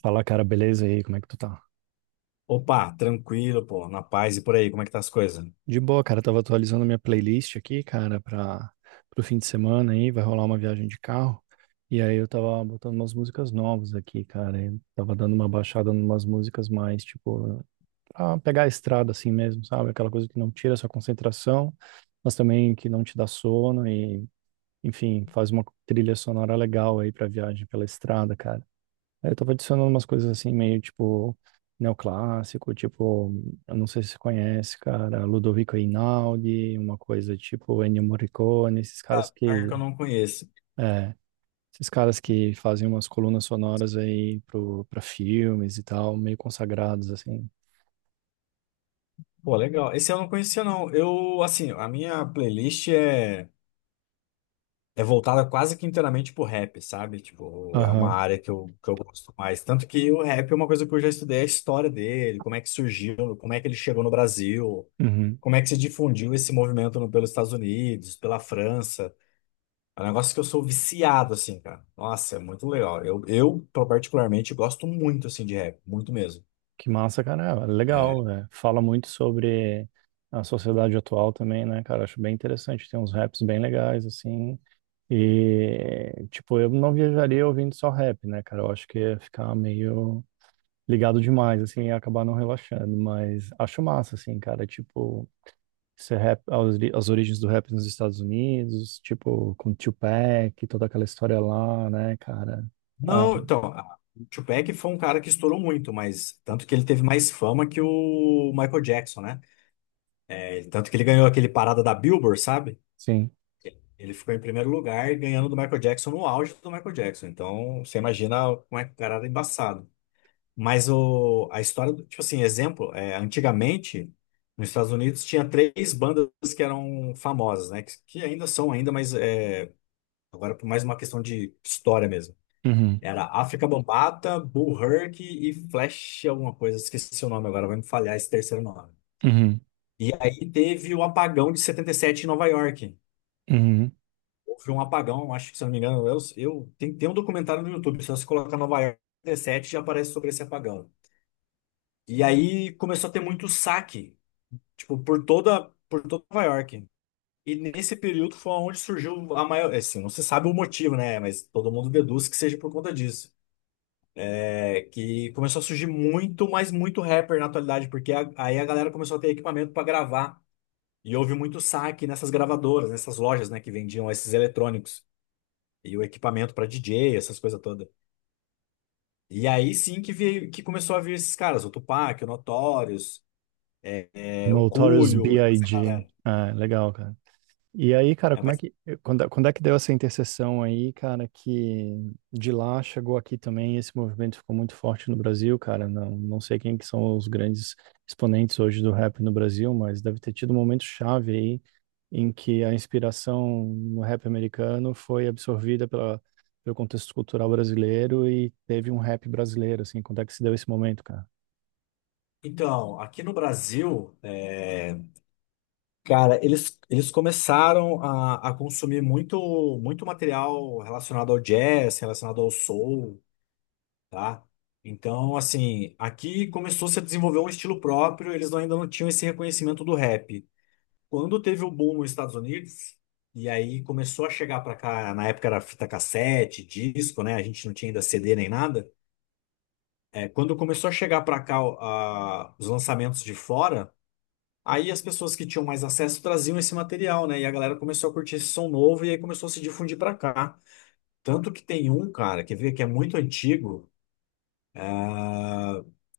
Fala, cara, beleza? E aí, como é que tu tá? Opa, tranquilo, pô, na paz e por aí, como é que tá as coisas? De boa, cara, tava atualizando minha playlist aqui, cara, para pro fim de semana aí, vai rolar uma viagem de carro. E aí eu tava botando umas músicas novas aqui, cara. Eu tava dando uma baixada numas músicas mais, tipo, pra pegar a estrada assim mesmo, sabe? Aquela coisa que não tira a sua concentração, mas também que não te dá sono e, enfim, faz uma trilha sonora legal aí pra viagem pela estrada, cara. Aí eu tava adicionando umas coisas assim, meio tipo neoclássico, tipo, eu não sei se você conhece, cara, Ludovico Einaudi, uma coisa tipo Ennio Morricone, esses Ah, caras pior que que, eu não conheço. é, esses caras que fazem umas colunas sonoras aí pra filmes e tal, meio consagrados assim. Pô, legal. Esse eu não conhecia, não. Eu, assim, a minha playlist é voltada quase que inteiramente pro rap, sabe? Tipo, é uma Aham. área que eu gosto mais. Tanto que o rap é uma coisa que eu já estudei a história dele, como é que surgiu, como é que ele chegou no Brasil, Uhum. como é que se difundiu esse movimento pelos Estados Unidos, pela França. É um negócio que eu sou viciado, assim, cara. Nossa, é muito legal. Eu particularmente gosto muito, assim, de rap, muito mesmo. Que massa, cara, é É. legal, né? Fala muito sobre a sociedade atual também, né, cara? Acho bem interessante, tem uns raps bem legais assim. E, tipo, eu não viajaria ouvindo só rap, né, cara? Eu acho que ia ficar meio ligado demais, assim, e acabar não relaxando. Mas acho massa, assim, cara. Tipo, esse rap, as origens do rap nos Estados Unidos, tipo, com Tupac, toda aquela história lá, né, cara? Ah, Não, então, o Tupac foi um cara que estourou muito, mas tanto que ele teve mais fama que o Michael Jackson, né? É, tanto que ele ganhou aquele parada da Billboard, sabe? sim. Ele ficou em primeiro lugar, ganhando do Michael Jackson no auge do Michael Jackson. Então, você imagina como é que o cara era embaçado. Mas a história, tipo assim, exemplo, é, antigamente, nos Estados Unidos tinha três bandas que eram famosas, né? Que ainda são ainda, mas é, agora por mais uma questão de história mesmo. Uhum, Era África Bambata, Bull Herc e Flash alguma coisa. Esqueci o nome agora, vai me falhar esse terceiro nome. uhum, E aí teve o apagão de 77 em Nova York. uhum. Houve um apagão, acho que se eu não me engano, eu tem um documentário no YouTube. Se você colocar Nova York 77 já aparece sobre esse apagão. E aí começou a ter muito saque, tipo, por toda Nova York. E nesse período foi onde surgiu a maior, assim, não se sabe o motivo, né? Mas todo mundo deduz que seja por conta disso. É que começou a surgir muito, mas muito rapper na atualidade, porque aí a galera começou a ter equipamento para gravar. E houve muito saque nessas gravadoras, nessas lojas, né, que vendiam esses eletrônicos e o equipamento para DJ, essas coisas todas. E aí sim que veio, que começou a vir esses caras, o Tupac, o Notorious, é, o Notorious Coolio, e essa B.I.G. galera. Ah, legal, cara. E aí, cara, É, como é mas, que quando é que deu essa interseção aí, cara, que de lá chegou aqui também, esse movimento ficou muito forte no Brasil, cara. Não, não sei quem que são os grandes exponentes hoje do rap no Brasil, mas deve ter tido um momento chave aí em que a inspiração no rap americano foi absorvida pela, pelo contexto cultural brasileiro e teve um rap brasileiro, assim. Quando é que se deu esse momento, cara? então, aqui no Brasil, é, cara, eles começaram a consumir muito, muito material relacionado ao jazz, relacionado ao soul, tá? Então, assim, aqui começou -se a desenvolver um estilo próprio, eles ainda não tinham esse reconhecimento do rap. Quando teve o boom nos Estados Unidos, e aí começou a chegar pra cá, na época era fita cassete, disco, né? A gente não tinha ainda CD nem nada. É, quando começou a chegar pra cá, ó, os lançamentos de fora, aí as pessoas que tinham mais acesso traziam esse material, né? E a galera começou a curtir esse som novo e aí começou a se difundir pra cá. Tanto que tem um, cara, quer ver, que é muito antigo,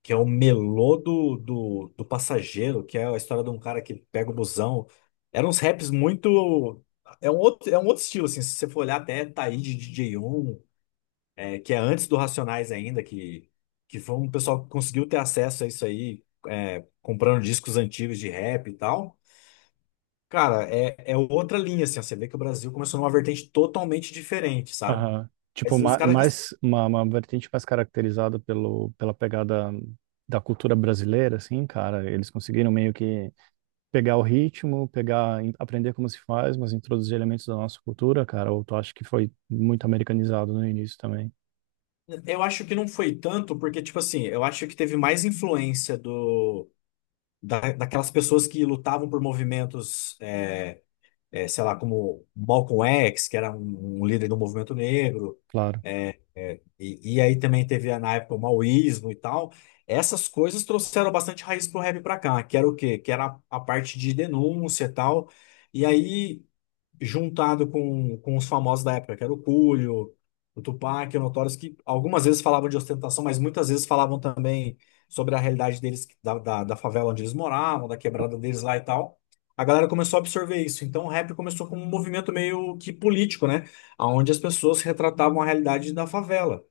que é o Melô do Passageiro, que é a história de um cara que pega o busão. Eram uns raps muito. É um outro estilo, assim. Se você for olhar até Taíde DJ 1, é, que é antes do Racionais ainda, que foi um pessoal que conseguiu ter acesso a isso aí, é, comprando discos antigos de rap e tal. Cara, é, é outra linha, assim. Ó, você vê que o Brasil começou numa vertente totalmente diferente, sabe? Aham. Tipo, Mas os caras que. mais uma vertente mais caracterizada pelo, pela pegada da cultura brasileira, assim, cara. Eles conseguiram meio que pegar o ritmo, pegar, aprender como se faz, mas introduzir elementos da nossa cultura, cara. Ou tu acha que foi muito americanizado no início também? Eu acho que não foi tanto, porque, tipo assim, eu acho que teve mais influência daquelas pessoas que lutavam por movimentos, sei lá, como Malcolm X, que era um líder do movimento negro, Claro. E aí também teve na época o maoísmo e tal. Essas coisas trouxeram bastante raiz pro rap pra cá, que era o quê? Que era a parte de denúncia e tal. E aí, juntado com os famosos da época, que era o Coolio, o Tupac, o Notorious, que algumas vezes falavam de ostentação, mas muitas vezes falavam também sobre a realidade deles, da favela onde eles moravam, da quebrada deles lá e tal. A galera começou a absorver isso. Então, o rap começou como um movimento meio que político, né? Onde as pessoas retratavam a realidade da favela.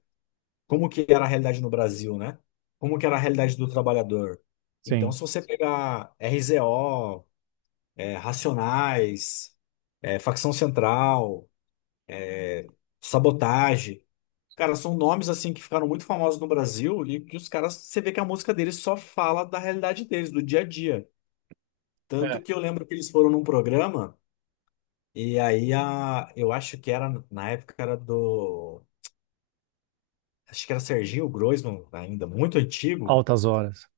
Como que era a realidade no Brasil, né? Como que era a realidade do trabalhador. Então, Sim. se você pegar RZO, Racionais, Facção Central, sabotagem, cara, são nomes assim que ficaram muito famosos no Brasil e que os caras, você vê que a música deles só fala da realidade deles, do dia a dia. Tanto É. que eu lembro que eles foram num programa. E aí a, eu acho que era na época era do, acho que era Serginho Groisman ainda, muito antigo. Altas Horas.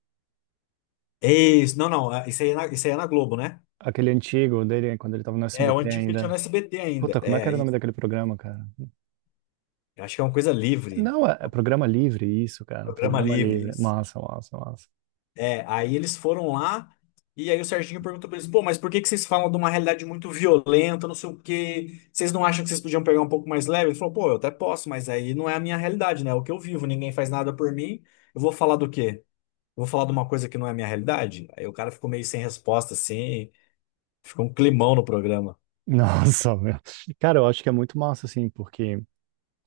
Isso, não, não, ah, isso aí é na, isso aí é na Globo, né? Aquele antigo dele, quando ele tava no É, o SBT antigo que ele tinha no ainda. SBT ainda. Puta, como é que É, era o nome daquele programa, cara? eu acho que é uma coisa livre, Não, é é um programa livre, isso, cara. programa Programa livre, livre. isso. Massa, massa, massa. É, aí eles foram lá e aí o Serginho perguntou pra eles: pô, mas por que que vocês falam de uma realidade muito violenta, não sei o quê? Vocês não acham que vocês podiam pegar um pouco mais leve? Ele falou: pô, eu até posso, mas aí não é a minha realidade, né? É o que eu vivo, ninguém faz nada por mim. Eu vou falar do quê? Vou falar de uma coisa que não é a minha realidade? Aí o cara ficou meio sem resposta, assim, ficou um climão no programa. Nossa, meu. Cara, eu acho que é muito massa, assim, porque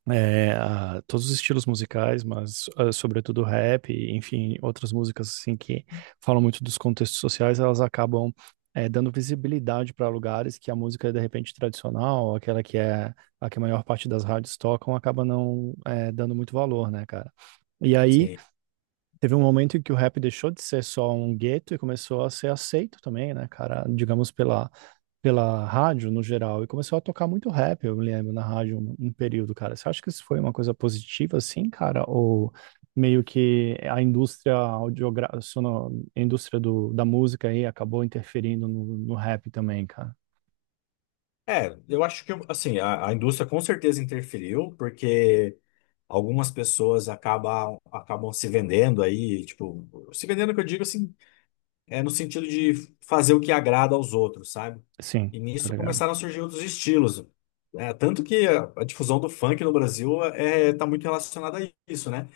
é, todos os estilos musicais, mas ah, sobretudo rap, e, enfim, outras músicas, assim, que falam muito dos contextos sociais, elas acabam é, dando visibilidade para lugares que a música, é, de repente, tradicional, aquela que é a que a maior parte das rádios tocam, acaba não é, dando muito valor, né, cara? E aí, Sim. teve um momento em que o rap deixou de ser só um gueto e começou a ser aceito também, né, cara? Digamos pela, pela rádio no geral. E começou a tocar muito rap, eu me lembro, na rádio um período, cara. Você acha que isso foi uma coisa positiva, assim, cara? Ou meio que a indústria audiogra... a indústria do, da música aí acabou interferindo no, no rap também, cara? É, eu acho que, assim, a indústria com certeza interferiu, porque algumas pessoas acabam se vendendo aí, tipo, se vendendo que eu digo, assim, é no sentido de fazer o que agrada aos outros, sabe? Sim, E tá nisso ligado? começaram a surgir outros estilos. É, tanto que a difusão do funk no Brasil, é, tá muito relacionada a isso, né?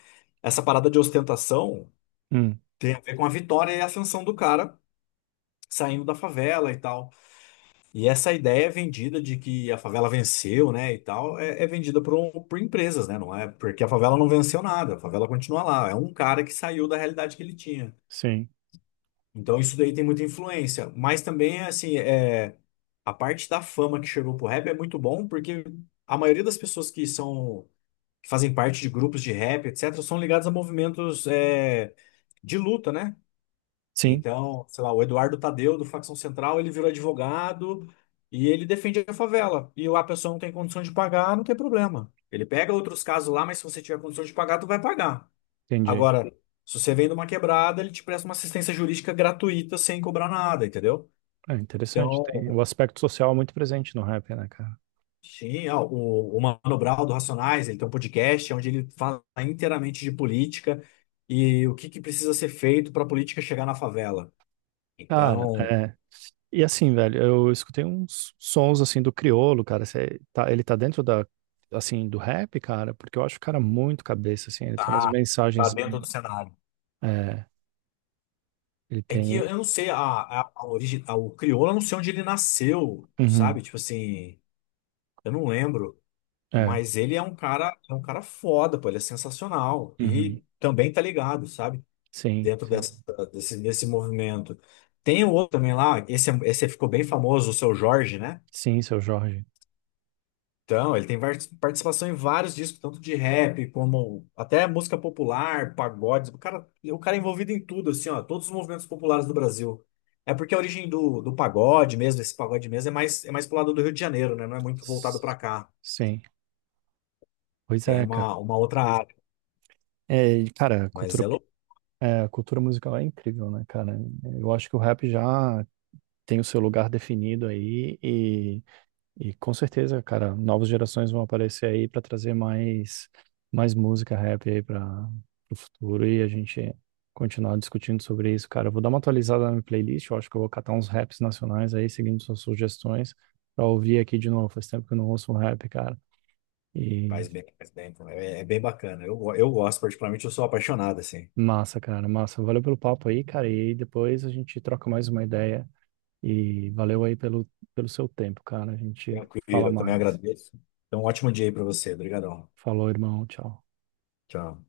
Essa parada de ostentação. Hum, Tem a ver com a vitória e a ascensão do cara saindo da favela e tal. E essa ideia é vendida de que a favela venceu, né, e tal, é, é vendida por empresas, né? Não é porque a favela não venceu nada, a favela continua lá. É um cara que saiu da realidade que ele tinha. sim, Então isso daí tem muita influência. Mas também, assim, é, a parte da fama que chegou pro rap é muito bom, porque a maioria das pessoas que fazem parte de grupos de rap, etc., são ligadas a movimentos, é, de luta, né? sim, Então, sei lá, o Eduardo Tadeu, do Facção Central, ele virou advogado e ele defende a favela. E a pessoa não tem condição de pagar, não tem problema. Ele pega outros casos lá, mas se você tiver condição de pagar, tu vai pagar. entendi. Agora, se você vem de uma quebrada, ele te presta uma assistência jurídica gratuita sem cobrar nada, entendeu? É interessante, tem o Então, aspecto social é muito presente no rap, né, cara? sim, ó, o Mano Brown do Racionais, ele tem um podcast onde ele fala inteiramente de política e o que que precisa ser feito para a política chegar na favela. Cara, Então, é. E assim, velho, eu escutei uns sons assim do Criolo, cara. Ele tá dentro da, assim, do rap, cara, porque eu acho o cara muito cabeça, assim. Ele tem umas tá, tá mensagens. dentro do cenário. É, ele É que tem. eu não sei, a origem, o crioulo, eu não sei onde ele nasceu, Uhum, sabe? Tipo assim, eu não lembro. é, Mas ele é um cara foda, pô, ele é sensacional. E uhum, também tá ligado, sabe? sim, Dentro sim. Desse movimento. Tem o outro também lá, esse, esse ficou bem famoso, o Seu Jorge, né? Sim, seu Jorge. Então, ele tem participação em vários discos, tanto de rap como até música popular, pagodes. O cara é envolvido em tudo, assim, ó, todos os movimentos populares do Brasil. É porque a origem do pagode mesmo, esse pagode mesmo, é mais pro lado do Rio de Janeiro, né? Não é muito voltado S- pra cá. Sim. Pois Tem é, cara. Uma outra área, É, e, cara, a mas cultura, é louco. é, a cultura musical é incrível, né, cara? Eu acho que o rap já tem o seu lugar definido aí. E com certeza, cara, novas gerações vão aparecer aí para trazer mais mais música rap aí para o futuro e a gente continuar discutindo sobre isso, cara. Eu vou dar uma atualizada na minha playlist, eu acho que eu vou catar uns raps nacionais aí, seguindo suas sugestões, para ouvir aqui de novo. Faz tempo que eu não ouço um rap, cara. E Faz bem, faz bem. Então, é bem bacana. Eu gosto, particularmente, eu sou apaixonado, assim. massa, cara, massa. Valeu pelo papo aí, cara, e depois a gente troca mais uma ideia e valeu aí pelo pelo seu tempo, cara. A gente Tranquilo, fala eu também mais. agradeço. Então, um ótimo dia aí pra você. Obrigadão. Falou, irmão, tchau. Tchau.